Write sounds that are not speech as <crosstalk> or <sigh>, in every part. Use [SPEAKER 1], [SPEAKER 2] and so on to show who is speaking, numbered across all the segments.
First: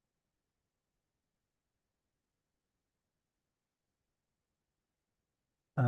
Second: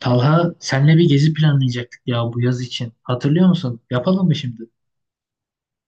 [SPEAKER 1] Talha senle bir gezi planlayacaktık ya bu yaz için. Hatırlıyor musun? Yapalım mı şimdi?
[SPEAKER 2] Ee,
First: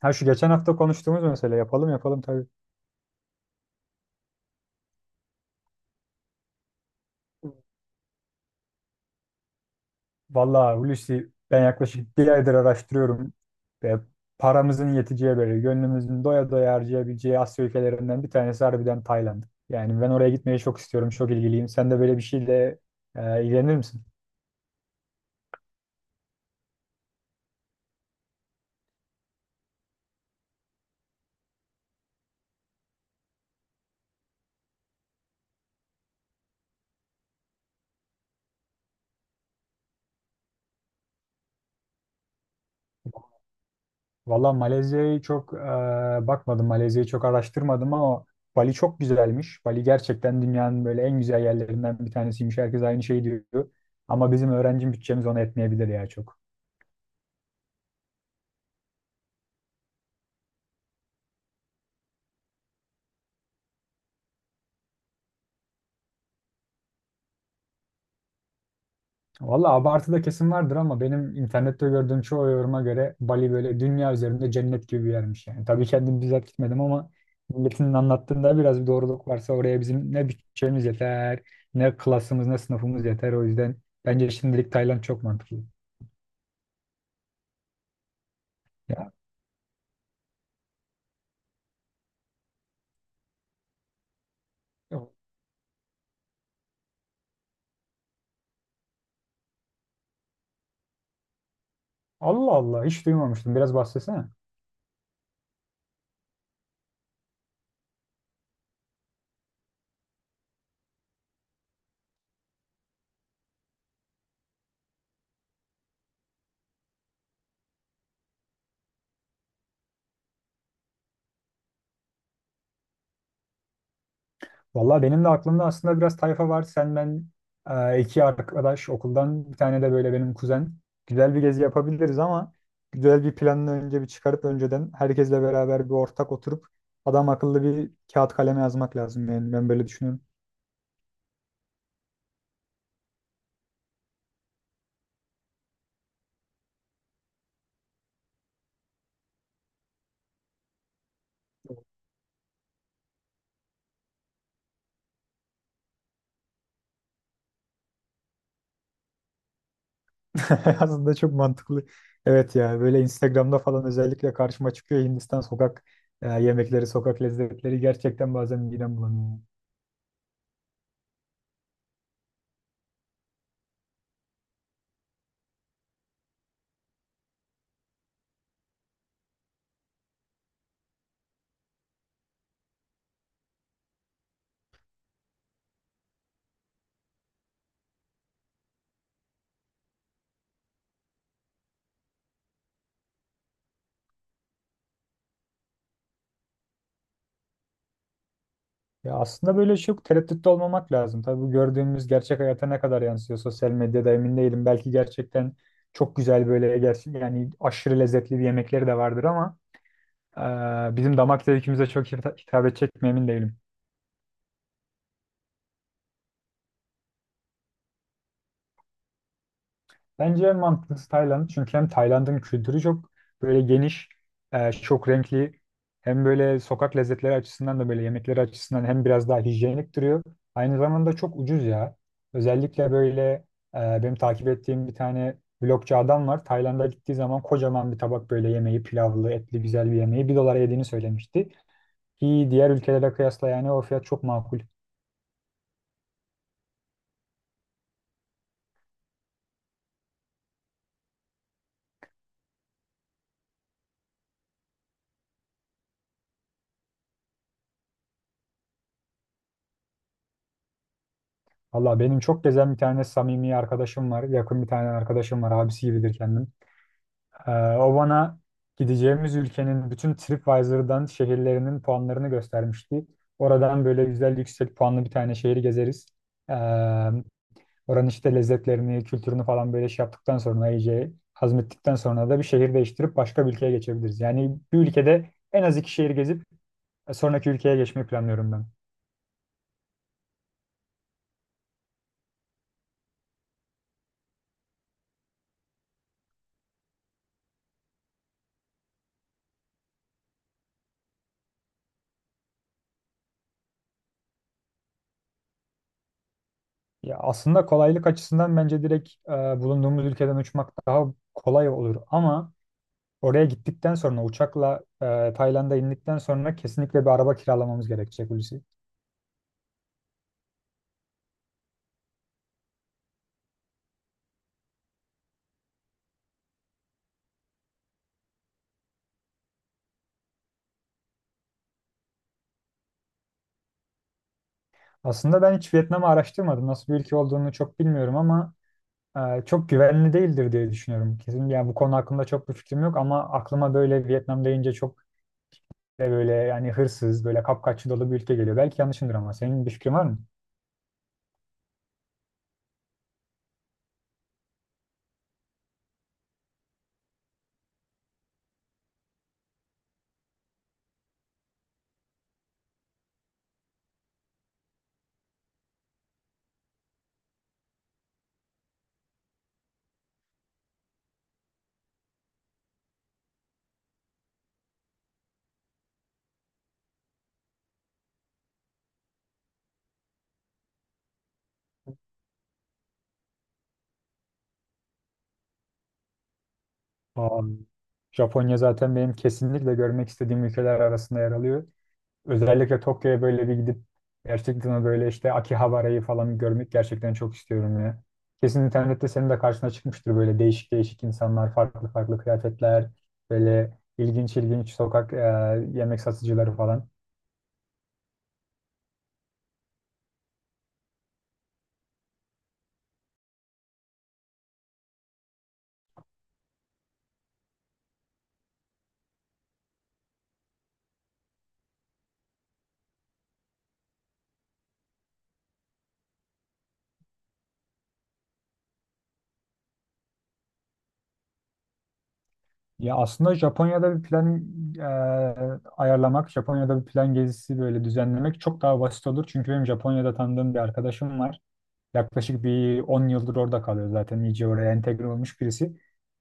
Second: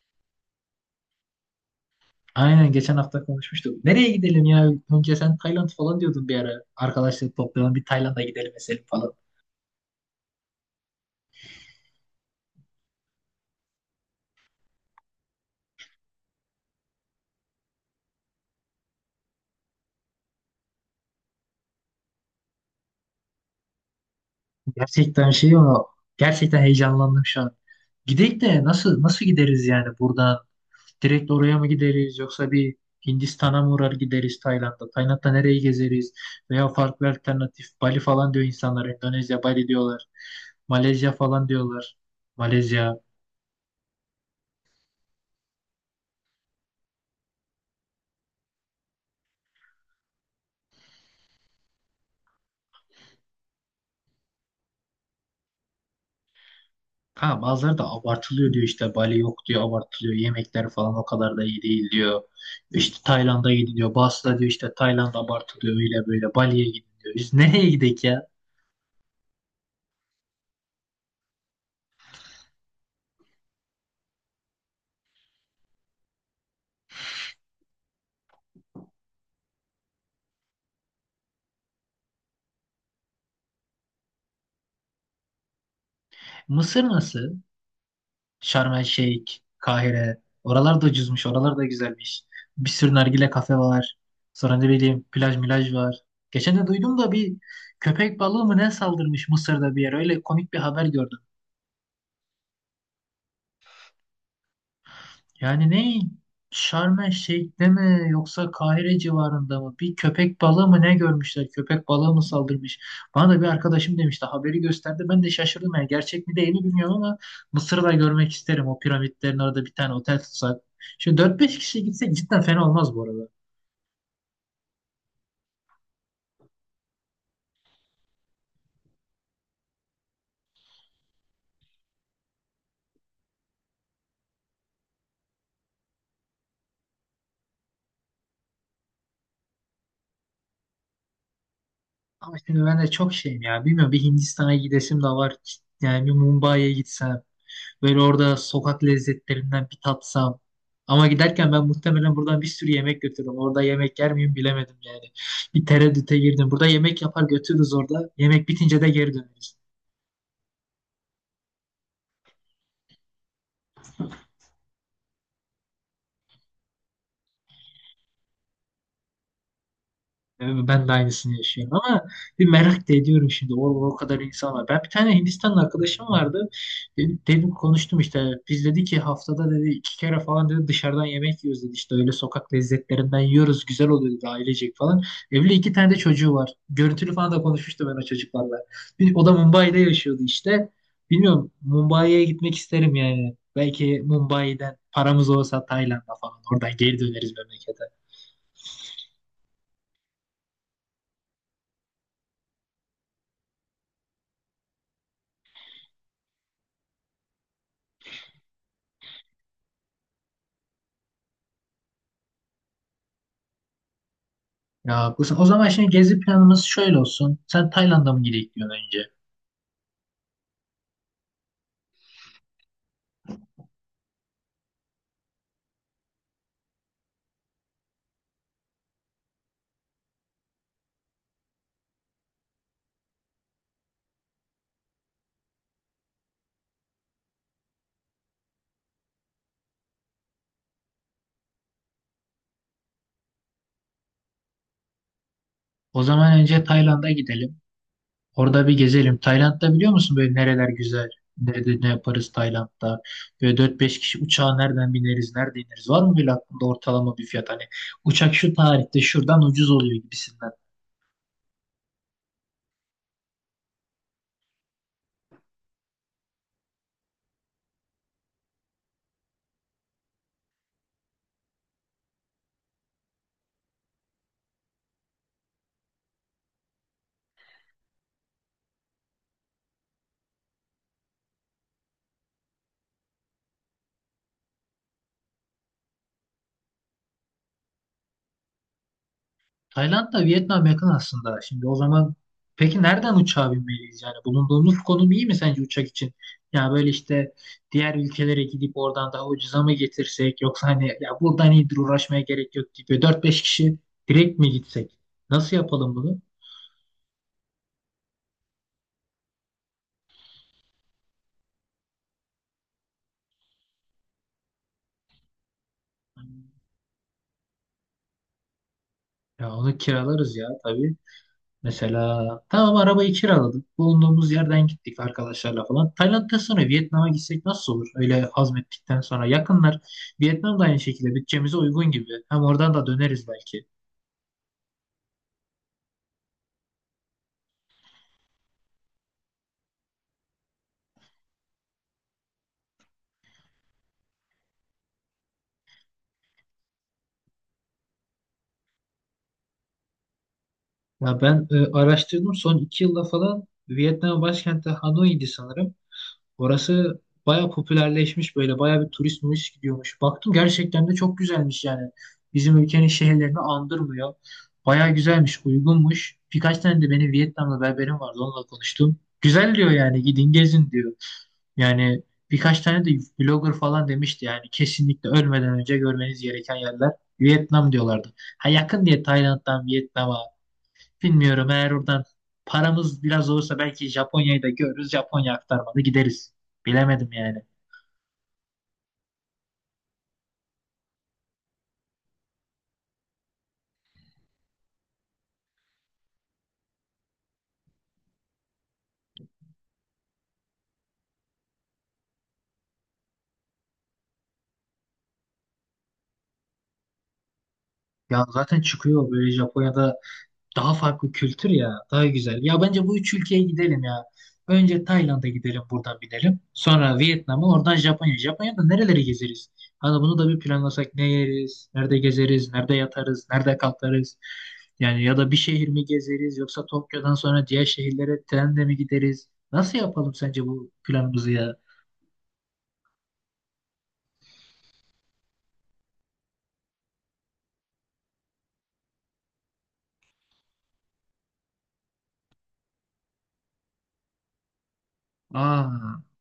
[SPEAKER 2] ha şu geçen hafta konuştuğumuz mesele yapalım yapalım tabii.
[SPEAKER 1] Aynen geçen hafta konuşmuştuk. Nereye gidelim ya? Önce sen Tayland falan diyordun bir ara. Arkadaşları toplayalım bir Tayland'a gidelim mesela falan.
[SPEAKER 2] Vallahi Hulusi ben yaklaşık bir aydır araştırıyorum ve paramızın yeteceği böyle gönlümüzün doya doya harcayabileceği Asya ülkelerinden bir tanesi harbiden Tayland. Yani ben oraya gitmeyi çok istiyorum, çok ilgiliyim. Sen de böyle bir şeyle ilgilenir misin?
[SPEAKER 1] Gerçekten şey ama gerçekten heyecanlandım şu an. Gidelim de nasıl gideriz yani buradan? Direkt oraya mı gideriz yoksa bir Hindistan'a mı uğrar gideriz Tayland'da? Tayland'da nereyi gezeriz? Veya farklı alternatif Bali falan diyor insanlar. Endonezya, Bali diyorlar. Malezya falan diyorlar. Malezya.
[SPEAKER 2] Valla Malezya'yı çok bakmadım, Malezya'yı çok araştırmadım ama Bali çok güzelmiş. Bali gerçekten dünyanın böyle en güzel yerlerinden bir tanesiymiş. Herkes aynı şeyi diyor. Ama bizim öğrenci bütçemiz ona etmeyebilir ya çok.
[SPEAKER 1] Kanka bazıları da abartılıyor diyor işte Bali yok diyor abartılıyor yemekler falan o kadar da iyi değil diyor. İşte Tayland'a gidin diyor. Bazısı da diyor işte Tayland abartılıyor öyle böyle Bali'ye gidin diyor. Biz <laughs> nereye gidek ya?
[SPEAKER 2] Valla abartıda kesin vardır ama benim internette gördüğüm çoğu yoruma göre Bali böyle dünya üzerinde cennet gibi bir yermiş yani. Tabii kendim bizzat gitmedim ama milletin anlattığında biraz bir doğruluk varsa oraya bizim ne bütçemiz yeter, ne klasımız, ne sınıfımız yeter. O yüzden bence şimdilik Tayland çok mantıklı.
[SPEAKER 1] Mısır nasıl? Şarm El
[SPEAKER 2] Ya,
[SPEAKER 1] Şeyh, Kahire. Oralar da ucuzmuş, oralar da güzelmiş. Bir sürü nargile kafe var. Sonra ne bileyim plaj milaj var. Geçen de duydum da bir köpek balığı mı ne saldırmış Mısır'da bir yere. Öyle komik bir haber gördüm.
[SPEAKER 2] Allah Allah hiç duymamıştım. Biraz bahsetsene.
[SPEAKER 1] Yani ne? Şarm El Şeyh'te mi yoksa Kahire civarında mı? Bir köpek balığı mı ne görmüşler? Köpek balığı mı saldırmış? Bana da bir arkadaşım demişti. Haberi gösterdi. Ben de şaşırdım. Yani gerçek mi değil mi bilmiyorum ama Mısır'ı da görmek isterim. O piramitlerin orada bir tane otel tutsak. Şimdi dört beş kişi gitsek cidden fena olmaz bu arada.
[SPEAKER 2] Valla benim de aklımda aslında biraz tayfa var. Sen ben iki arkadaş okuldan bir tane de böyle benim kuzen. Güzel bir gezi yapabiliriz ama güzel bir planını önce bir çıkarıp önceden herkesle beraber bir ortak oturup adam akıllı bir kağıt kaleme yazmak lazım. Yani ben böyle düşünüyorum.
[SPEAKER 1] Ama şimdi ben de çok şeyim ya. Bilmiyorum bir Hindistan'a gidesim de var. Yani bir Mumbai'ye gitsem. Böyle orada sokak lezzetlerinden bir tatsam. Ama giderken ben muhtemelen buradan bir sürü yemek götürürüm. Orada yemek yer miyim bilemedim yani. Bir tereddüte girdim. Burada yemek yapar götürürüz orada. Yemek bitince de geri döneriz.
[SPEAKER 2] <laughs> Aslında çok mantıklı. Evet ya böyle Instagram'da falan özellikle karşıma çıkıyor Hindistan sokak yemekleri, sokak lezzetleri gerçekten bazen midem bulanıyor.
[SPEAKER 1] Yani ben de aynısını yaşıyorum ama bir merak da ediyorum şimdi o kadar insan var. Ben bir tane Hindistanlı arkadaşım vardı. Dedim konuştum işte. Biz dedi ki haftada dedi iki kere falan dedi dışarıdan yemek yiyoruz dedi. İşte öyle sokak lezzetlerinden yiyoruz. Güzel oluyor dedi ailecek falan. Evli iki tane de çocuğu var. Görüntülü falan da konuşmuştum ben o çocuklarla. Bir, o da Mumbai'de yaşıyordu işte. Bilmiyorum Mumbai'ye gitmek isterim yani. Belki Mumbai'den paramız olsa Tayland'a falan oradan geri döneriz memlekete.
[SPEAKER 2] Ya aslında böyle çok tereddütte olmamak lazım. Tabii bu gördüğümüz gerçek hayata ne kadar yansıyor sosyal medyada emin değilim. Belki gerçekten çok güzel böyle gerçek yani aşırı lezzetli bir yemekleri de vardır ama bizim damak zevkimize çok hitap edecek mi emin değilim.
[SPEAKER 1] Ya Gusten, o zaman şimdi gezi planımız şöyle olsun. Sen Tayland'a mı gidelim diyorsun önce?
[SPEAKER 2] Bence en mantıklısı Tayland. Çünkü hem Tayland'ın kültürü çok böyle geniş, çok renkli. Hem böyle sokak lezzetleri açısından da böyle yemekleri açısından hem biraz daha hijyenik duruyor. Aynı zamanda çok ucuz ya. Özellikle böyle benim takip ettiğim bir tane vlogcu adam var. Tayland'a gittiği zaman kocaman bir tabak böyle yemeği, pilavlı, etli güzel bir yemeği bir dolara yediğini söylemişti. Ki diğer ülkelere kıyasla yani o fiyat çok makul.
[SPEAKER 1] O zaman önce Tayland'a gidelim. Orada bir gezelim. Tayland'da biliyor musun böyle nereler güzel? Nerede ne yaparız Tayland'da? Böyle dört beş kişi uçağa nereden bineriz, nerede ineriz? Var mı böyle aklında ortalama bir fiyat? Hani uçak şu tarihte şuradan ucuz oluyor gibisinden.
[SPEAKER 2] Valla benim çok gezen bir tane samimi arkadaşım var. Yakın bir tane arkadaşım var. Abisi gibidir kendim. Ee, O bana gideceğimiz ülkenin bütün TripAdvisor'dan şehirlerinin puanlarını göstermişti. Oradan böyle güzel yüksek puanlı bir tane şehri gezeriz. Ee, Oranın işte lezzetlerini, kültürünü falan böyle şey yaptıktan sonra iyice hazmettikten sonra da bir şehir değiştirip başka bir ülkeye geçebiliriz. Yani bir ülkede en az iki şehir gezip sonraki ülkeye geçmeyi planlıyorum ben.
[SPEAKER 1] Tayland'la Vietnam yakın aslında. Şimdi o zaman peki nereden uçağa binmeliyiz? Yani bulunduğumuz konum iyi mi sence uçak için? Ya böyle işte diğer ülkelere gidip oradan daha ucuza mı getirsek, yoksa hani ya buradan iyidir uğraşmaya gerek yok gibi dört beş kişi direkt mi gitsek? Nasıl yapalım bunu?
[SPEAKER 2] Ya aslında kolaylık açısından bence direkt bulunduğumuz ülkeden uçmak daha kolay olur ama oraya gittikten sonra uçakla Tayland'a indikten sonra kesinlikle bir araba kiralamamız gerekecek Hulusi.
[SPEAKER 1] Ya onu kiralarız ya tabii. Mesela tamam arabayı kiraladık. Bulunduğumuz yerden gittik arkadaşlarla falan. Tayland'dan sonra Vietnam'a gitsek nasıl olur? Öyle hazmettikten sonra yakınlar. Vietnam da aynı şekilde bütçemize uygun gibi. Hem oradan da döneriz belki.
[SPEAKER 2] Aslında ben hiç Vietnam'ı araştırmadım. Nasıl bir ülke olduğunu çok bilmiyorum ama çok güvenli değildir diye düşünüyorum. Kesin yani bu konu hakkında çok bir fikrim yok ama aklıma böyle Vietnam deyince çok böyle yani hırsız, böyle kapkaççı dolu bir ülke geliyor. Belki yanlışımdır ama senin bir fikrin var mı?
[SPEAKER 1] Ya ben araştırdım son 2 yılda falan. Vietnam başkenti Hanoi'ydi sanırım. Orası baya popülerleşmiş, böyle baya bir turist gidiyormuş. Baktım gerçekten de çok güzelmiş yani. Bizim ülkenin şehirlerini andırmıyor. Baya güzelmiş, uygunmuş. Birkaç tane de benim Vietnamlı berberim vardı, onunla konuştum. Güzel diyor yani, gidin gezin diyor. Yani birkaç tane de blogger falan demişti, yani kesinlikle ölmeden önce görmeniz gereken yerler Vietnam diyorlardı. Ha, yakın diye Tayland'dan Vietnam'a. Bilmiyorum, eğer oradan paramız biraz olursa belki Japonya'yı da görürüz. Japonya aktarmalı gideriz. Bilemedim
[SPEAKER 2] Aa,
[SPEAKER 1] yani.
[SPEAKER 2] Japonya zaten benim kesinlikle görmek istediğim ülkeler arasında yer alıyor. Özellikle Tokyo'ya böyle bir gidip gerçekten o böyle işte Akihabara'yı falan görmek gerçekten çok istiyorum ya. Kesin internette senin de karşına çıkmıştır böyle değişik değişik insanlar, farklı farklı kıyafetler, böyle ilginç ilginç sokak yemek satıcıları falan.
[SPEAKER 1] Ya zaten çıkıyor böyle Japonya'da daha farklı kültür ya. Daha güzel. Ya bence bu üç ülkeye gidelim ya. Önce Tayland'a gidelim, buradan binelim. Sonra Vietnam'a, oradan Japonya. Japonya'da nereleri gezeriz? Hani bunu da bir planlasak, ne yeriz? Nerede gezeriz? Nerede yatarız? Nerede kalkarız? Yani ya da bir şehir mi gezeriz? Yoksa Tokyo'dan sonra diğer şehirlere trenle mi gideriz? Nasıl yapalım sence bu planımızı ya?
[SPEAKER 2] Ya aslında Japonya'da bir plan e, ayarlamak, Japonya'da bir plan gezisi böyle düzenlemek çok daha basit olur. Çünkü benim Japonya'da tanıdığım bir arkadaşım var. Yaklaşık bir 10 yıldır orada kalıyor zaten. İyice oraya entegre olmuş birisi.
[SPEAKER 1] Aa,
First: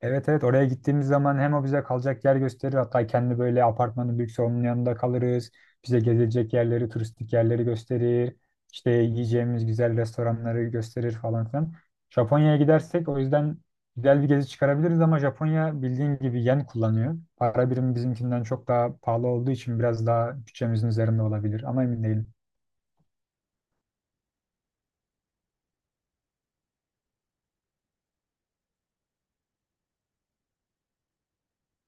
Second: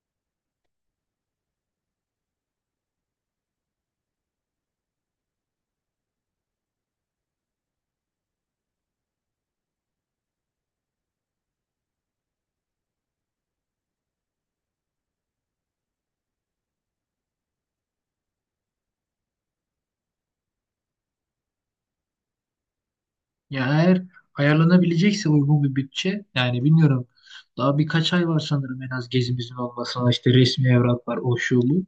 [SPEAKER 2] Evet evet, oraya gittiğimiz zaman hem o bize kalacak yer gösterir, hatta kendi böyle apartmanın büyükse onun yanında kalırız. Bize gezilecek yerleri, turistik yerleri gösterir. İşte yiyeceğimiz güzel restoranları gösterir falan filan. Japonya'ya gidersek o yüzden güzel bir gezi çıkarabiliriz ama Japonya bildiğin gibi yen kullanıyor. Para birimi bizimkinden çok daha pahalı olduğu için biraz daha bütçemizin üzerinde olabilir ama emin değilim.
[SPEAKER 1] ya eğer ayarlanabilecekse uygun bir bütçe, yani bilmiyorum, daha birkaç ay var sanırım en az gezimizin olmasına, işte resmi evrak var o şu bu.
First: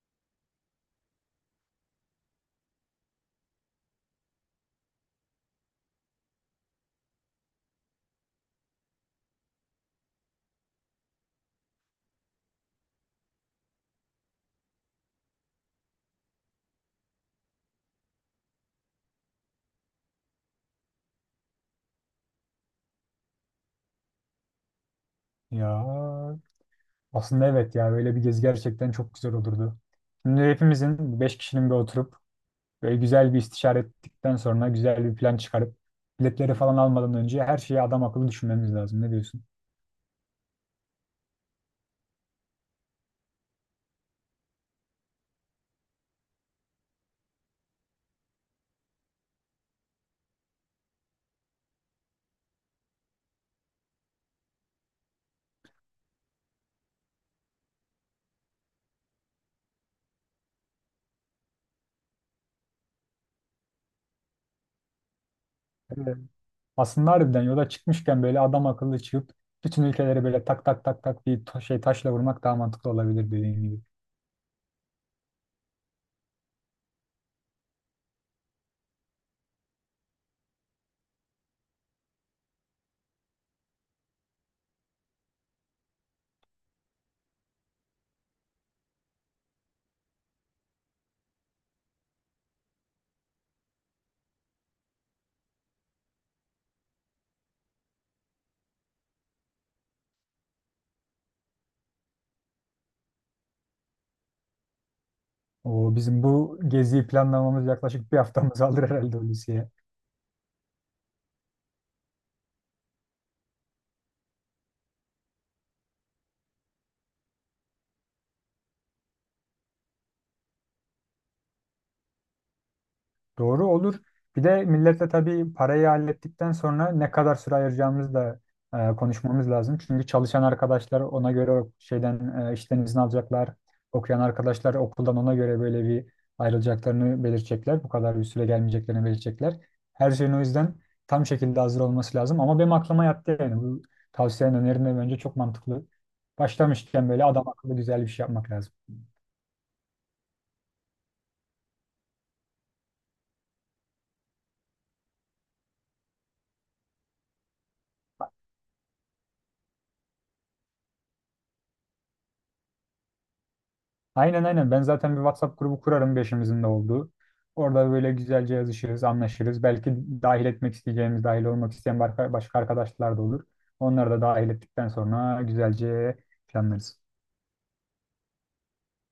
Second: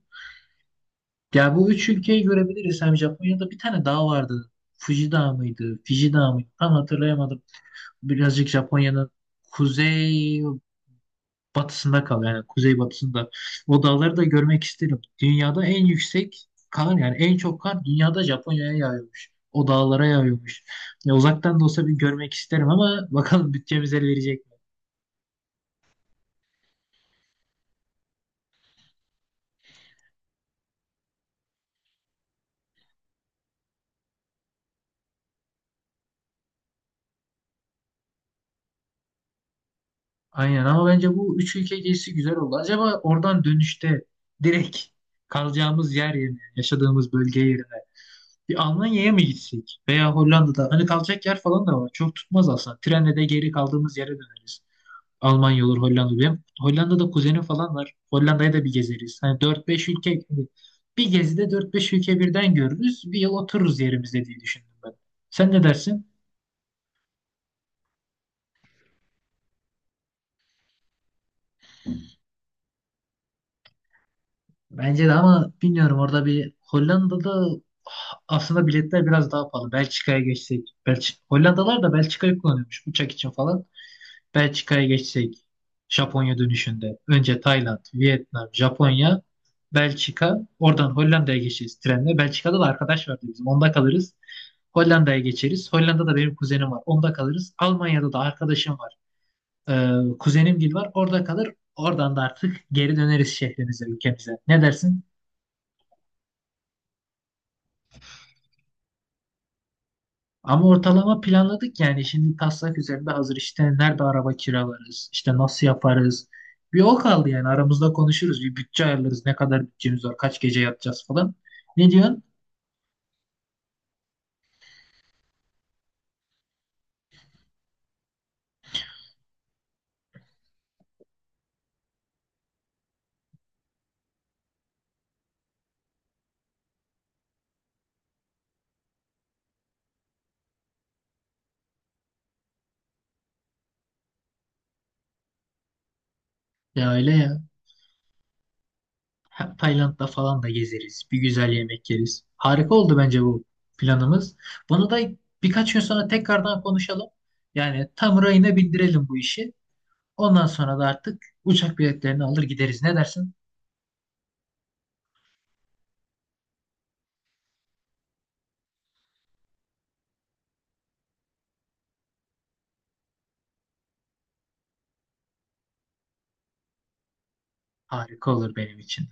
[SPEAKER 1] Ya bu üç ülkeyi görebiliriz. Hem Japonya'da bir tane dağ vardı. Fuji Dağı mıydı? Fiji Dağı mıydı? Tam hatırlayamadım. Birazcık Japonya'nın kuzey batısında kalıyor. Yani kuzey batısında. O dağları da görmek isterim. Dünyada en yüksek kar, yani en çok kar dünyada Japonya'ya yağıyormuş. O dağlara yağıyormuş. Ya uzaktan da olsa bir görmek isterim ama <laughs> bakalım bütçemiz el verecek mi?
[SPEAKER 2] Ya aslında evet ya böyle bir gezi gerçekten çok güzel olurdu. Şimdi hepimizin 5 kişinin bir oturup böyle güzel bir istişare ettikten sonra güzel bir plan çıkarıp biletleri falan almadan önce her şeyi adam akıllı düşünmemiz lazım. Ne diyorsun?
[SPEAKER 1] Aynen, ama bence bu üç ülke gezisi güzel oldu. Acaba oradan dönüşte direkt kalacağımız yer yerine, yaşadığımız bölge yerine bir Almanya'ya mı gitsek? Veya Hollanda'da hani kalacak yer falan da var. Çok tutmaz aslında. Trenle de geri kaldığımız yere döneriz. Almanya olur, Hollanda olur. Benim Hollanda'da kuzenim falan var. Hollanda'ya da bir gezeriz. Hani dört beş ülke, bir gezide dört beş ülke birden görürüz. Bir yıl otururuz yerimizde diye düşündüm ben. Sen ne dersin?
[SPEAKER 2] Evet. Aslında harbiden yola çıkmışken böyle adam akıllı çıkıp bütün ülkeleri böyle tak tak tak tak bir şey taşla vurmak daha mantıklı olabilir dediğin gibi.
[SPEAKER 1] Bence de, ama bilmiyorum orada bir Hollanda'da aslında biletler biraz daha pahalı. Belçika'ya geçsek. Hollandalar da Belçika'yı kullanıyormuş uçak için falan. Belçika'ya geçsek. Japonya dönüşünde. Önce Tayland, Vietnam, Japonya, Belçika. Oradan Hollanda'ya geçeceğiz trenle. Belçika'da da arkadaş vardı bizim. Onda kalırız. Hollanda'ya geçeriz. Hollanda'da benim kuzenim var. Onda kalırız. Almanya'da da arkadaşım var. Kuzenim gibi var. Orada kalır. Oradan da artık geri döneriz şehrimize, ülkemize. Ne dersin?
[SPEAKER 2] O bizim bu geziyi planlamamız yaklaşık bir haftamız <laughs> alır herhalde Hulusi.
[SPEAKER 1] Ama ortalama planladık yani. Şimdi taslak üzerinde hazır. İşte nerede araba kiralarız, İşte nasıl yaparız. Bir o kaldı, yani aramızda konuşuruz. Bir bütçe ayarlarız. Ne kadar bütçemiz var, kaç gece yatacağız falan. Ne diyorsun?
[SPEAKER 2] Doğru olur. Bir de milletle tabii parayı hallettikten sonra ne kadar süre ayıracağımızı da konuşmamız lazım. Çünkü çalışan arkadaşlar ona göre o şeyden işten izin alacaklar. Okuyan arkadaşlar okuldan ona göre böyle bir ayrılacaklarını belirtecekler. Bu kadar bir süre gelmeyeceklerini belirtecekler. Her şeyin o yüzden tam şekilde hazır olması lazım. Ama benim aklıma yattı yani. Bu tavsiyenin önerin de bence çok mantıklı.
[SPEAKER 1] Ya
[SPEAKER 2] Başlamışken
[SPEAKER 1] öyle
[SPEAKER 2] böyle
[SPEAKER 1] ya.
[SPEAKER 2] adam akıllı güzel bir şey yapmak lazım.
[SPEAKER 1] Hem Tayland'da falan da gezeriz. Bir güzel yemek yeriz. Harika oldu bence bu planımız. Bunu da birkaç gün sonra tekrardan konuşalım. Yani tam rayına bindirelim bu işi. Ondan sonra da artık uçak biletlerini alır gideriz. Ne dersin?
[SPEAKER 2] Aynen aynen. Ben zaten bir WhatsApp grubu kurarım beşimizin de olduğu. Orada böyle güzelce yazışırız, anlaşırız. Belki dahil etmek isteyeceğimiz, dahil olmak isteyen başka arkadaşlar da olur. Onları da dahil ettikten sonra güzelce planlarız.
[SPEAKER 1] Harika olur benim için.